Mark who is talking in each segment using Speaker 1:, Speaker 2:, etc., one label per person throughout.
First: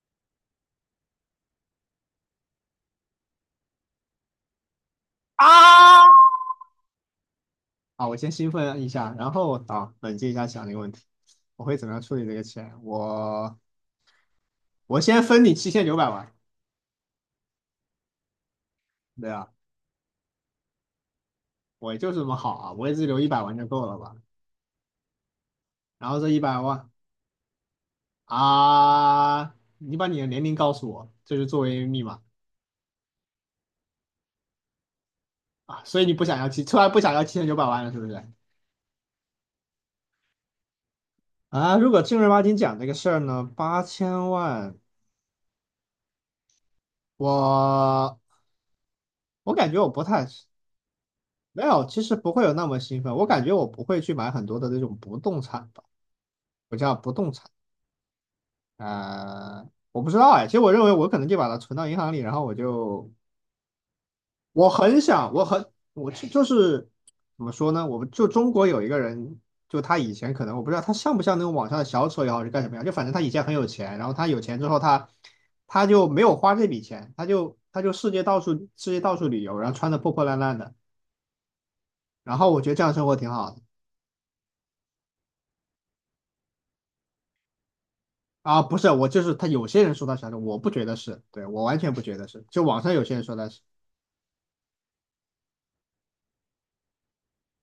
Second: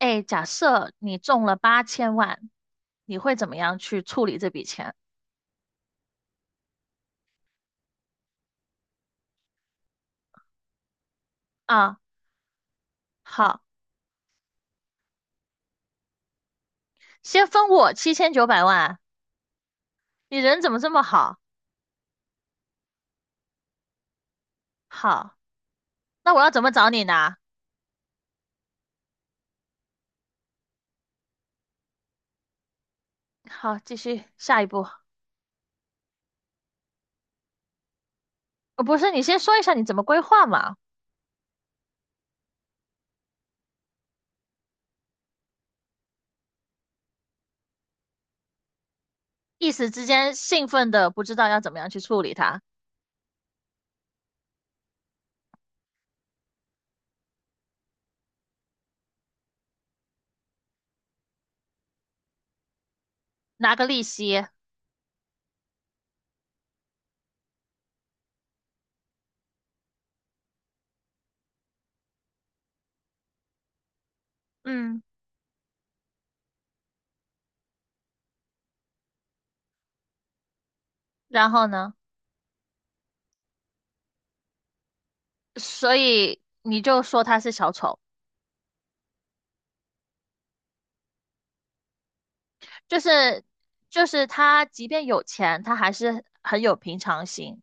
Speaker 1: 哎，假设你中了八千万，你会怎么样去处理这笔钱
Speaker 2: 啊！啊，我先兴奋一下，然后啊，冷静一下想这个问题。我会怎么
Speaker 1: 啊？
Speaker 2: 样处理这个钱？我
Speaker 1: 好，
Speaker 2: 我先分你七千九百万。
Speaker 1: 先分我七千九百万，
Speaker 2: 对啊，
Speaker 1: 你人怎么这么好？
Speaker 2: 我就是这么好啊，我也只留一百万就够了吧？
Speaker 1: 好，
Speaker 2: 然后这
Speaker 1: 那
Speaker 2: 一
Speaker 1: 我要
Speaker 2: 百
Speaker 1: 怎么找
Speaker 2: 万。
Speaker 1: 你呢？
Speaker 2: 啊，你把你的年龄告诉我，这是作为密码。
Speaker 1: 好，继续下一步。
Speaker 2: 啊，所以你不想要突然不想要七千九百万了，是不是？
Speaker 1: 不是，你先说一下你怎么规划嘛？
Speaker 2: 啊，如果正儿八经讲这个事儿呢，八千万。我我感
Speaker 1: 一
Speaker 2: 觉我
Speaker 1: 时
Speaker 2: 不
Speaker 1: 之
Speaker 2: 太。
Speaker 1: 间兴奋的不知道要
Speaker 2: 没
Speaker 1: 怎么
Speaker 2: 有，
Speaker 1: 样去
Speaker 2: 其实
Speaker 1: 处
Speaker 2: 不
Speaker 1: 理
Speaker 2: 会有
Speaker 1: 它，
Speaker 2: 那么兴奋。我感觉我不会去买很多的那种不动产吧，我叫不动产。我不知道哎。其实我认为我可能就把它存到银行里，然后我就。
Speaker 1: 拿个利息。
Speaker 2: 我很想，我很我就怎么说呢？我们就中国有一个人。就他以前可能我不知道他像不像那种网上的小丑也好是干什么样，就反正他以前很有钱，然后他有钱之后
Speaker 1: 嗯，
Speaker 2: 他就没有花这笔钱。他就世界到处旅游，然后穿的破破烂烂的。
Speaker 1: 然后呢？
Speaker 2: 然后我觉得这样生活挺好的。
Speaker 1: 所以你就说他是小丑。
Speaker 2: 啊，不是，我就是他。有些人说他是啥的，我不觉得是。对，我完全不觉得是。就网上
Speaker 1: 就
Speaker 2: 有些人说
Speaker 1: 是
Speaker 2: 他是。
Speaker 1: 就是他即便有钱，他还是很有平常心。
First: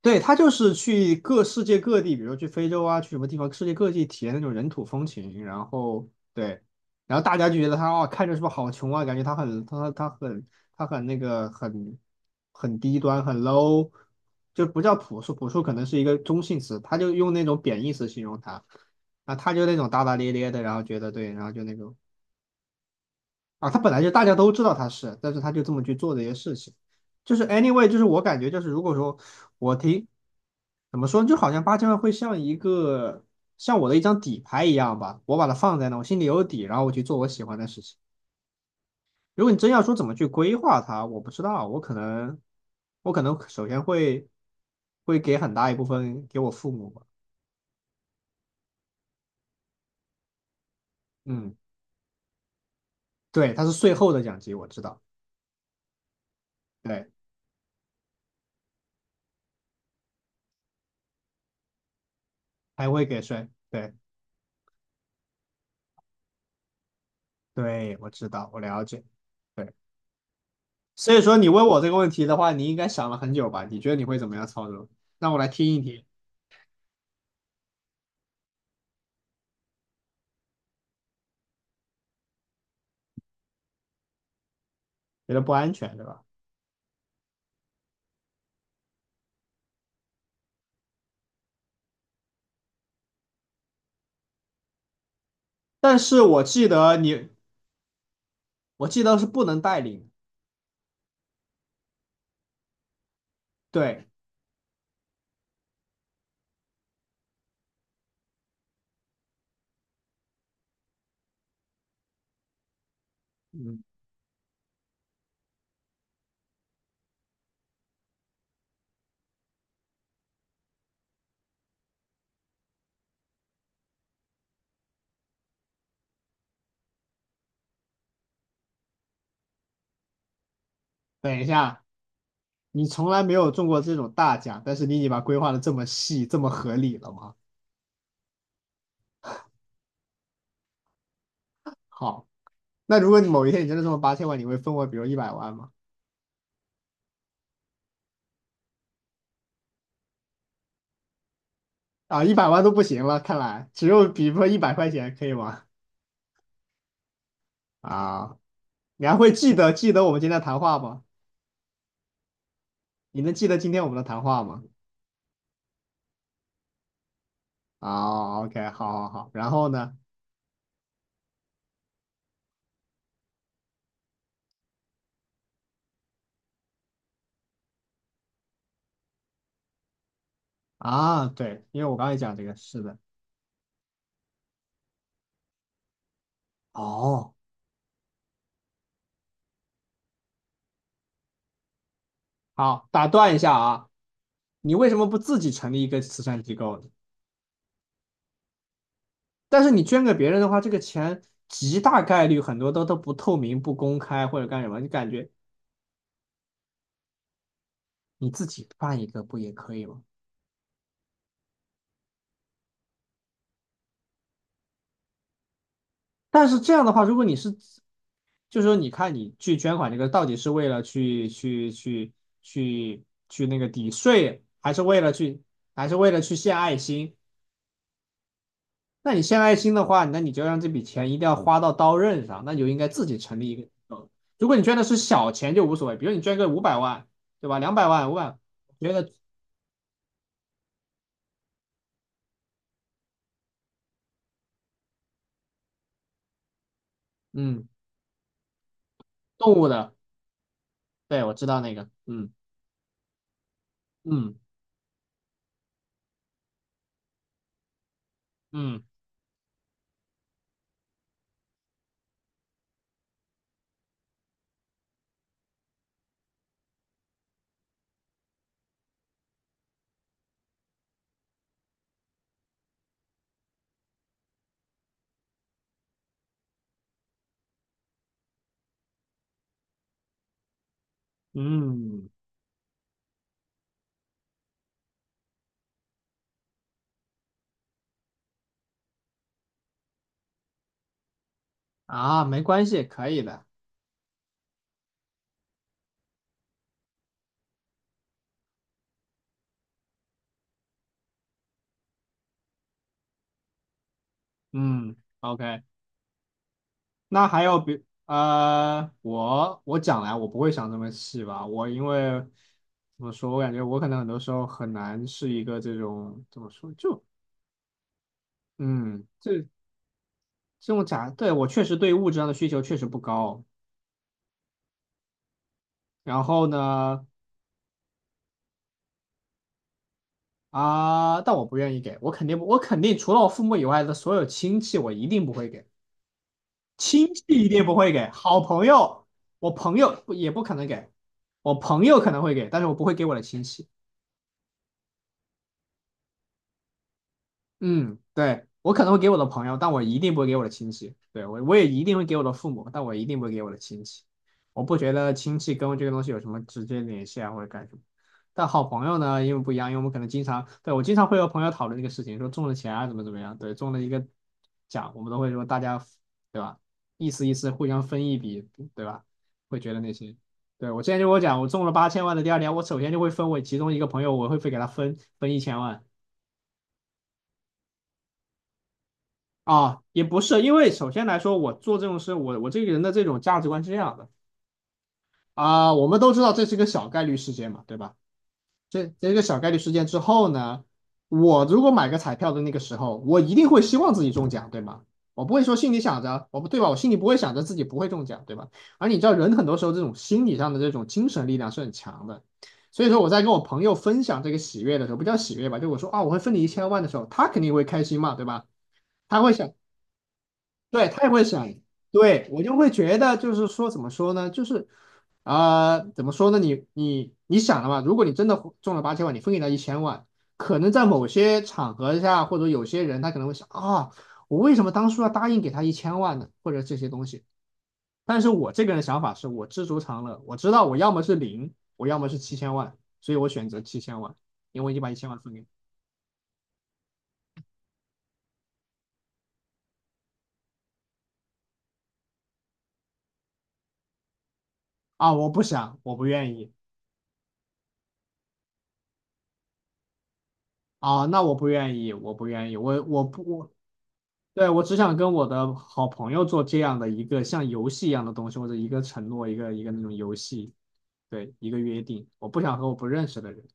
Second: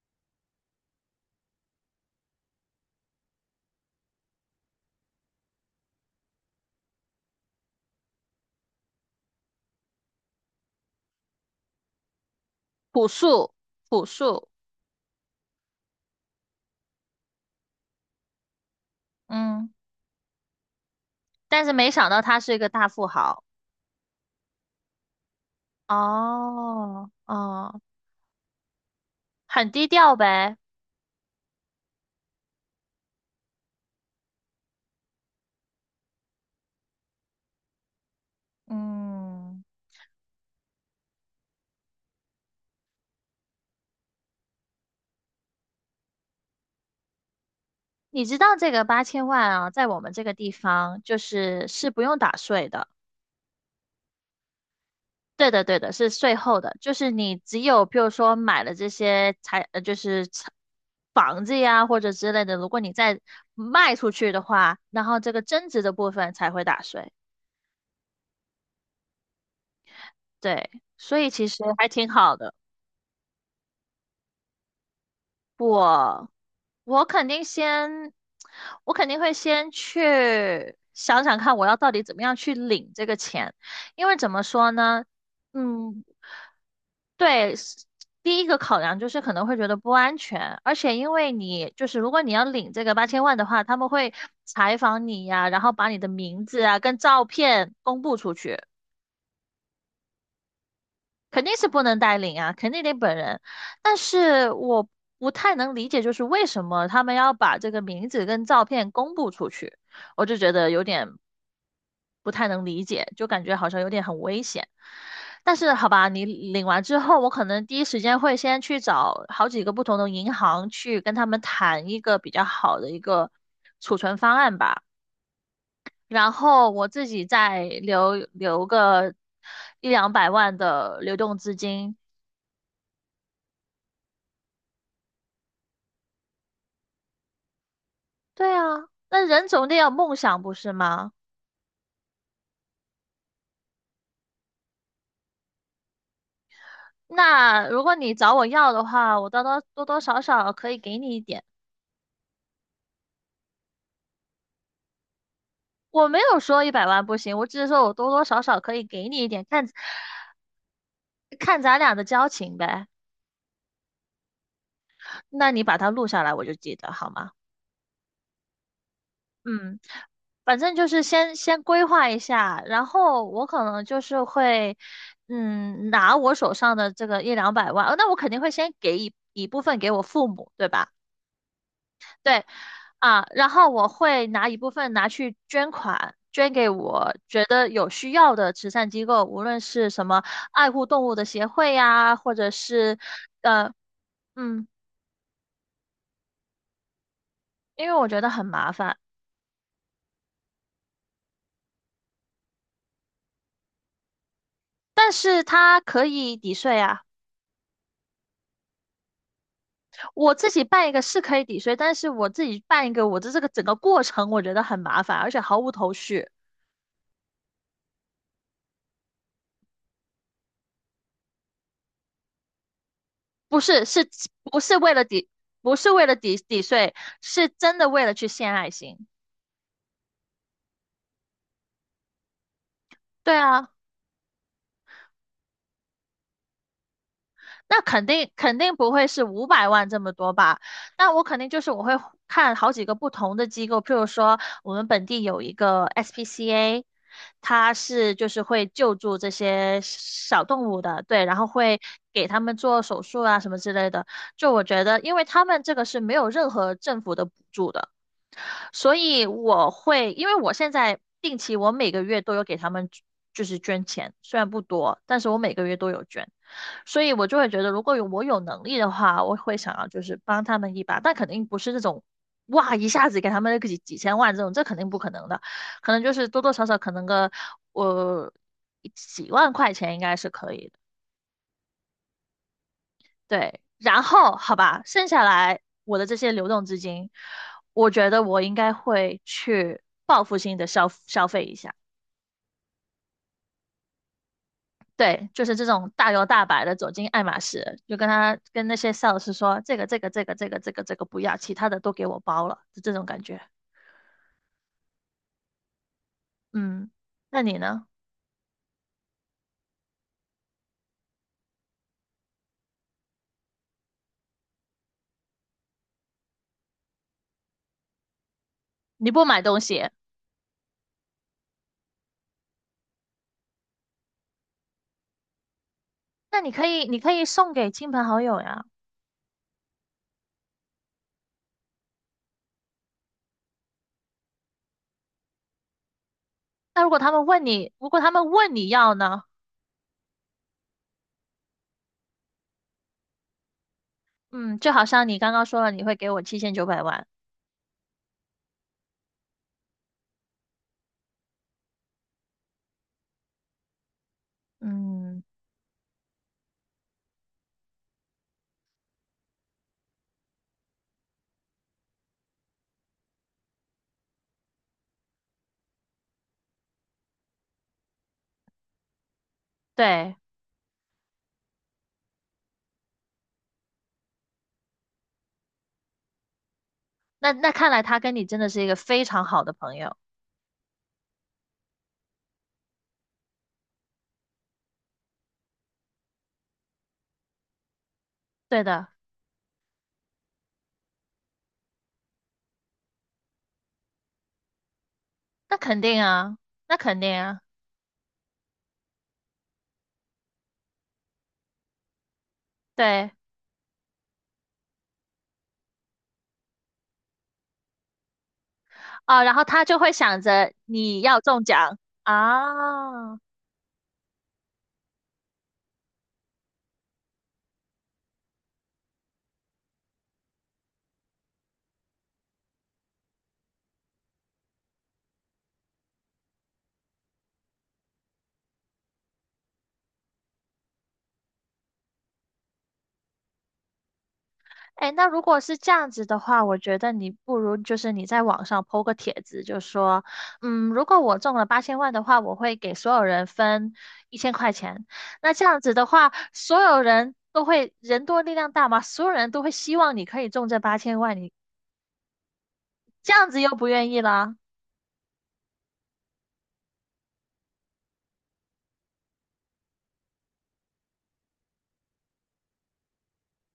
Speaker 2: 对，他就是去各世界各地，比如去非洲啊，去什么地方，世界各地体验那种人土风情，然后对，然后大家就觉得他哦，看着是不是好穷啊？感觉他很他他很他很那个很很低
Speaker 1: 朴
Speaker 2: 端，很
Speaker 1: 素，
Speaker 2: low。
Speaker 1: 朴素。
Speaker 2: 就不叫朴素，朴素可能是一个中性词，他就用那种贬义词形容他。啊，他就
Speaker 1: 嗯，
Speaker 2: 那种大大咧咧的，然后觉得对，然后就
Speaker 1: 但
Speaker 2: 那
Speaker 1: 是没
Speaker 2: 种。
Speaker 1: 想到他是一个大富豪。
Speaker 2: 啊，他本来就大家都知道他是，但是他就这么去做这些事情。
Speaker 1: 哦，
Speaker 2: 就是
Speaker 1: 哦，
Speaker 2: anyway，就是我感觉就是如果说
Speaker 1: 很
Speaker 2: 我
Speaker 1: 低
Speaker 2: 听。
Speaker 1: 调呗。
Speaker 2: 怎么说呢，就好像八千万会像一个像我的一张底牌一样吧，我把它放在那，我心里有底，然后我去做我喜欢的事情。如果你
Speaker 1: 嗯，
Speaker 2: 真要说怎么去规划它，我不知道。我可能首先会给很大一部分给我父母吧。
Speaker 1: 你知道这个八千万啊，在我们这个地方就
Speaker 2: 嗯，
Speaker 1: 是是不用打税的。
Speaker 2: 对，它是税后的奖金，我知道。
Speaker 1: 对的，对的，是税后的，就
Speaker 2: 对，
Speaker 1: 是你只有比如说买了这些财，呃，就是财房子呀或者之类的，如果
Speaker 2: 还
Speaker 1: 你
Speaker 2: 会给
Speaker 1: 再
Speaker 2: 税。对
Speaker 1: 卖出去的话，然后这个增值的部分才会打税。
Speaker 2: 对，我知道，我了解。对。
Speaker 1: 对，
Speaker 2: 所
Speaker 1: 所
Speaker 2: 以
Speaker 1: 以
Speaker 2: 说
Speaker 1: 其
Speaker 2: 你
Speaker 1: 实
Speaker 2: 问我这
Speaker 1: 还
Speaker 2: 个
Speaker 1: 挺
Speaker 2: 问题的
Speaker 1: 好
Speaker 2: 话，
Speaker 1: 的。
Speaker 2: 你应该想了很久吧？你觉得你会怎么样操作？让我来听一听。
Speaker 1: 我我肯定先，我肯定会先去想想看，我要到底怎么样去领这个钱，因为怎么说呢？
Speaker 2: 觉得不安全，对
Speaker 1: 嗯，
Speaker 2: 吧？
Speaker 1: 对，是第一个考量就是可能会觉得不安全，而且因为你就是如果你要领这个八千万的话，他们会采访你呀，然后把
Speaker 2: 但
Speaker 1: 你的
Speaker 2: 是我
Speaker 1: 名字
Speaker 2: 记
Speaker 1: 啊
Speaker 2: 得
Speaker 1: 跟照
Speaker 2: 你。
Speaker 1: 片公布出去。
Speaker 2: 我记得是不能带领。
Speaker 1: 肯定是不能代领啊，肯定得本人。但
Speaker 2: 对，
Speaker 1: 是我不太能理解，就是为什么他们要把这个名字跟照片公布出去，我就觉得有点不太能理解，就感觉好像
Speaker 2: 嗯，
Speaker 1: 有点很危险。但是好吧，你领完之后，我可能第一时间会先去找好几个不同的银行去跟他们谈一个比较好的一个储存方案吧，然后我自己再留个一两百万的流动
Speaker 2: 等一
Speaker 1: 资
Speaker 2: 下。
Speaker 1: 金。
Speaker 2: 你从来没有中过这种大奖，但是你已经把规划的这么细，这么合理了吗？
Speaker 1: 对啊，那人总得有梦想，不是吗？
Speaker 2: 好，那如果你某一天你真的中了八千万，你会分我比如一百万吗？
Speaker 1: 那如果你找我要的话，我多多少少可以给你一点。
Speaker 2: 啊，一百万都不行了，看来只有比如说100块钱可以吗？
Speaker 1: 我没有说100万不行，我只是说我多多
Speaker 2: 啊，
Speaker 1: 少少可以
Speaker 2: 你
Speaker 1: 给
Speaker 2: 还
Speaker 1: 你一
Speaker 2: 会
Speaker 1: 点，
Speaker 2: 记
Speaker 1: 看
Speaker 2: 得记得我们今天的谈话吗？
Speaker 1: 看咱俩的交情呗。
Speaker 2: 你能记得今天我们的谈话吗？
Speaker 1: 那你把它录下来，我就记得好吗？
Speaker 2: 哦，OK，好好好，然后
Speaker 1: 嗯，
Speaker 2: 呢？
Speaker 1: 反正就是先规划一下，然后我可能就是会，嗯，拿我手上的这个一两百万。那我肯定会先给一部分给我父母，对吧？
Speaker 2: 啊，对，因为我刚才讲这
Speaker 1: 对。
Speaker 2: 个，是的。
Speaker 1: 啊，然后我会拿一部分拿去捐款，捐给我
Speaker 2: 哦，
Speaker 1: 觉得有需要的慈善机构，无论是什么爱护动物的协会呀，或者
Speaker 2: 好，
Speaker 1: 是
Speaker 2: 打断一下
Speaker 1: 呃
Speaker 2: 啊。
Speaker 1: 嗯，
Speaker 2: 你为什么不自己成立一个慈善机构呢？
Speaker 1: 因为我觉得很麻烦，
Speaker 2: 但是你捐给别人的话，这个钱极大概率很多都不透明、不公开或者干什么，你感
Speaker 1: 但
Speaker 2: 觉。
Speaker 1: 是它可以抵税啊。
Speaker 2: 你自己办一个不也可以吗？
Speaker 1: 我自己办一个是可以抵税，但是我自己办一个，我的这个整个过程我觉得很麻烦，而且毫无头绪。
Speaker 2: 但是这样的话，如果你是，就是说你看你去捐款这个到底是为了去去那
Speaker 1: 不
Speaker 2: 个
Speaker 1: 是，
Speaker 2: 抵税，
Speaker 1: 不
Speaker 2: 还
Speaker 1: 是
Speaker 2: 是
Speaker 1: 为
Speaker 2: 为
Speaker 1: 了
Speaker 2: 了
Speaker 1: 抵，
Speaker 2: 去
Speaker 1: 不是为了抵
Speaker 2: 献
Speaker 1: 抵
Speaker 2: 爱
Speaker 1: 税，
Speaker 2: 心？
Speaker 1: 是真的为了去献爱心。
Speaker 2: 那你献爱心的话，那你就让这笔钱一定要花到刀刃上，那你就应该自己
Speaker 1: 对
Speaker 2: 成立一个机
Speaker 1: 啊。
Speaker 2: 构。如果你捐的是小钱就无所谓，比如你捐个500万，对吧？两
Speaker 1: 那
Speaker 2: 百
Speaker 1: 肯
Speaker 2: 万、五百。
Speaker 1: 定
Speaker 2: 我
Speaker 1: 肯定不
Speaker 2: 觉
Speaker 1: 会
Speaker 2: 得
Speaker 1: 是500万这么多吧？那我肯定就是我会看好几个不同的机构，譬如说我们本地有一个 SPCA，
Speaker 2: 嗯，
Speaker 1: 它是就是会救助这
Speaker 2: 动物
Speaker 1: 些
Speaker 2: 的，
Speaker 1: 小动物的，
Speaker 2: 对，
Speaker 1: 对，
Speaker 2: 我
Speaker 1: 然
Speaker 2: 知
Speaker 1: 后
Speaker 2: 道那
Speaker 1: 会
Speaker 2: 个。
Speaker 1: 给
Speaker 2: 嗯
Speaker 1: 他们做手术啊什么之类的。
Speaker 2: 嗯
Speaker 1: 就我觉得，因为他们这个是没有任何政府的补助的，
Speaker 2: 嗯
Speaker 1: 所以我会，因为我现在定期我每个月都有给他们就是捐钱，虽然不多，但是我每个月都有捐。所以我就会觉得，如果有我有能力的话，我会想要就是帮他们一把，但肯定不是那种哇一下子给他们个几千万这种，这肯定不可能的，可能就是多多少少可能个我、几万块钱应该是可以的。
Speaker 2: 嗯。
Speaker 1: 对。然后好吧，剩下来我的这些流动资金，我觉得我应该会去报复性的消费一下。
Speaker 2: 啊，没关系，可以的。
Speaker 1: 对，就是这种大摇大摆的走进爱马仕，就跟他跟那些 sales 说这个这个这个这个这个这个不要，其他的都给我包了，就这种感觉。
Speaker 2: 嗯，OK。
Speaker 1: 嗯，
Speaker 2: 那还
Speaker 1: 那
Speaker 2: 有
Speaker 1: 你
Speaker 2: 比
Speaker 1: 呢？
Speaker 2: 我讲来，我不会想这么细吧，我因为。怎么说？我感觉我可能很多时候很难是一个这种怎么说，就嗯，
Speaker 1: 你不买
Speaker 2: 这
Speaker 1: 东西，
Speaker 2: 这种卡。对，我确实对物质上的需求确实不高。然
Speaker 1: 那
Speaker 2: 后
Speaker 1: 你可以你
Speaker 2: 呢。
Speaker 1: 可以送给亲朋好友呀。
Speaker 2: 啊，但我不愿意给，我肯定不我肯定除了我父母以外的所有亲戚，我一定不会给。
Speaker 1: 那如果
Speaker 2: 亲
Speaker 1: 他
Speaker 2: 戚
Speaker 1: 们问
Speaker 2: 一定
Speaker 1: 你，
Speaker 2: 不
Speaker 1: 如
Speaker 2: 会
Speaker 1: 果
Speaker 2: 给，
Speaker 1: 他们
Speaker 2: 好
Speaker 1: 问
Speaker 2: 朋
Speaker 1: 你要
Speaker 2: 友。
Speaker 1: 呢？
Speaker 2: 我朋友不也不可能给。我朋友可能会给，但是我不会给我的亲戚。
Speaker 1: 嗯，就好像你刚刚说了，你会给我七千九百万。
Speaker 2: 嗯，对，我可能会给我的朋友，但我一定不会给我的亲戚。对，我也一定会给我的父母，但我一定不会给我的亲戚。我不觉得
Speaker 1: 嗯，
Speaker 2: 亲戚跟这个东西有什么直接联系啊，或者干什么。但好朋友呢，因为不一样，因为我们可能经常，对，我经常会和朋友讨论这个事情，说中了钱啊，怎么怎么样，对，中了一个奖，我们都会说大家，对吧？意思意思，互相分一笔，对吧？会觉得那些。
Speaker 1: 对，
Speaker 2: 对，我之前就跟我讲，我中了八千万的第二年，我首先就会分我其中一个朋友，我会给他分一千万。
Speaker 1: 那看来他跟你真的是一个非常好的朋
Speaker 2: 啊，
Speaker 1: 友。
Speaker 2: 也不是，因为首先来说，我做这种事，我这个人的这种价值观是这样的。啊，我们都知道这是一个小概率事件嘛，对吧？
Speaker 1: 对
Speaker 2: 这
Speaker 1: 的，
Speaker 2: 这个小概率事件之后呢，我如果买个彩票的那个时候，我一定会希望自己中奖，对吗？我不会说
Speaker 1: 那
Speaker 2: 心里
Speaker 1: 肯定
Speaker 2: 想着，
Speaker 1: 啊，
Speaker 2: 我不对吧？我
Speaker 1: 那
Speaker 2: 心里
Speaker 1: 肯
Speaker 2: 不
Speaker 1: 定
Speaker 2: 会想
Speaker 1: 啊，
Speaker 2: 着自己不会中奖，对吧？而你知道，人很多时候这种心理上的这种精神力量是很强的。所以说我
Speaker 1: 对。
Speaker 2: 在跟我朋友分享这个喜悦的时候，不叫喜悦吧，就我说啊，我会分你一千万的时候，他肯定会开心嘛，对吧？他
Speaker 1: 啊，
Speaker 2: 会
Speaker 1: 然后
Speaker 2: 想。
Speaker 1: 他就会想着
Speaker 2: 对，
Speaker 1: 你
Speaker 2: 他也
Speaker 1: 要
Speaker 2: 会
Speaker 1: 中
Speaker 2: 想。
Speaker 1: 奖
Speaker 2: 对，我就会觉得
Speaker 1: 啊。
Speaker 2: 就是说怎么说呢，就是。啊、怎么说呢？你想了嘛？如果你真的中了八千万，你分给他一千万，可能在某些场合下，或者有些人他可能会想啊、我为什么当初要答应给他一千万呢？或者这些东西。但是我这个人的想法是我知足常乐，我知道我要么是零，我要么是七千万，所以我选择七千万，因为我已经把
Speaker 1: 哎，
Speaker 2: 一
Speaker 1: 那
Speaker 2: 千万
Speaker 1: 如
Speaker 2: 分给
Speaker 1: 果
Speaker 2: 你。
Speaker 1: 是这样子的话，我觉得你不如就是你在网上 po 个帖子，就说，嗯，如果我中了八千万的话，我会给所有人分1000块钱。
Speaker 2: 啊，我
Speaker 1: 那
Speaker 2: 不
Speaker 1: 这样子
Speaker 2: 想，
Speaker 1: 的
Speaker 2: 我不
Speaker 1: 话，
Speaker 2: 愿意。
Speaker 1: 所有人都会人多力量大嘛，所有人都会希望你可以中这八千
Speaker 2: 啊，
Speaker 1: 万，
Speaker 2: 那
Speaker 1: 你
Speaker 2: 我不愿意，我不愿意，我我
Speaker 1: 这
Speaker 2: 不
Speaker 1: 样子又
Speaker 2: 我
Speaker 1: 不愿意了。
Speaker 2: 对。我只想跟我的好朋友做这样的一个像游戏一样的东西，或者一个承诺，一个那种游戏。对，一个约定。我不想和我不认识的人。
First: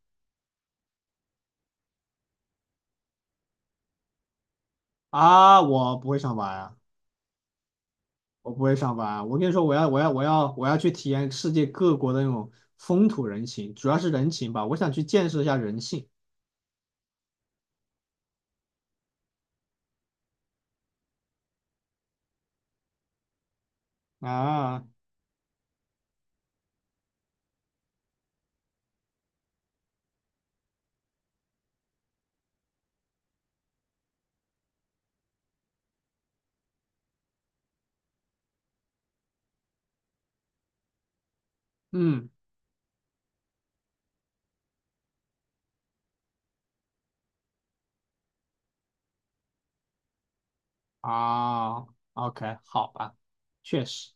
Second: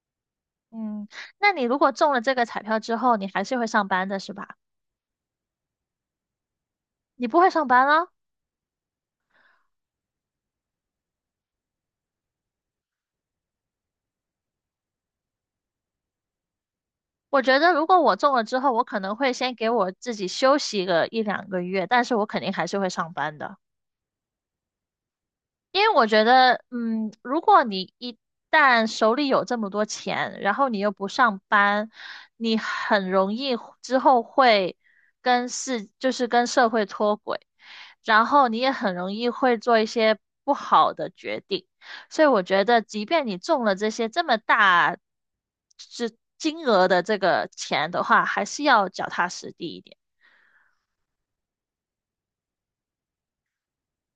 Speaker 1: 嗯，那你如果中了这个彩票之后，你还是会上班的是吧？
Speaker 2: 啊，我不会上班啊。
Speaker 1: 你不会上班了？
Speaker 2: 我不会上班啊。我跟你说，我要去体验世界各国的那种风土人情，主要是人情吧。我想去见识一下人性。
Speaker 1: 我觉得如果我中了之后，我可能会先给我自己休息个一两个月，但是我肯定还是会上班的。
Speaker 2: 啊，
Speaker 1: 因为我觉得，嗯，如果你一旦手里有这么多钱，然后你又不上班，你很容易之后会就是跟社会脱轨，然后你也很容易会做一些不好的决定。所以
Speaker 2: 嗯。
Speaker 1: 我觉得，即便你中了这些这么大是金额的这个钱的话，还是要脚踏实地一点。
Speaker 2: 啊，OK，好吧，确实。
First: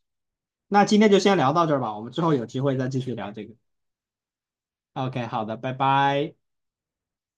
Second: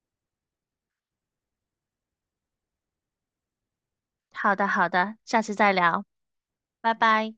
Speaker 2: 那今天就先聊到这儿吧，我们之后有机会再继续聊这个。
Speaker 1: 好的，好的，
Speaker 2: OK，
Speaker 1: 下
Speaker 2: 好的，
Speaker 1: 次
Speaker 2: 拜
Speaker 1: 再聊，
Speaker 2: 拜。
Speaker 1: 拜拜。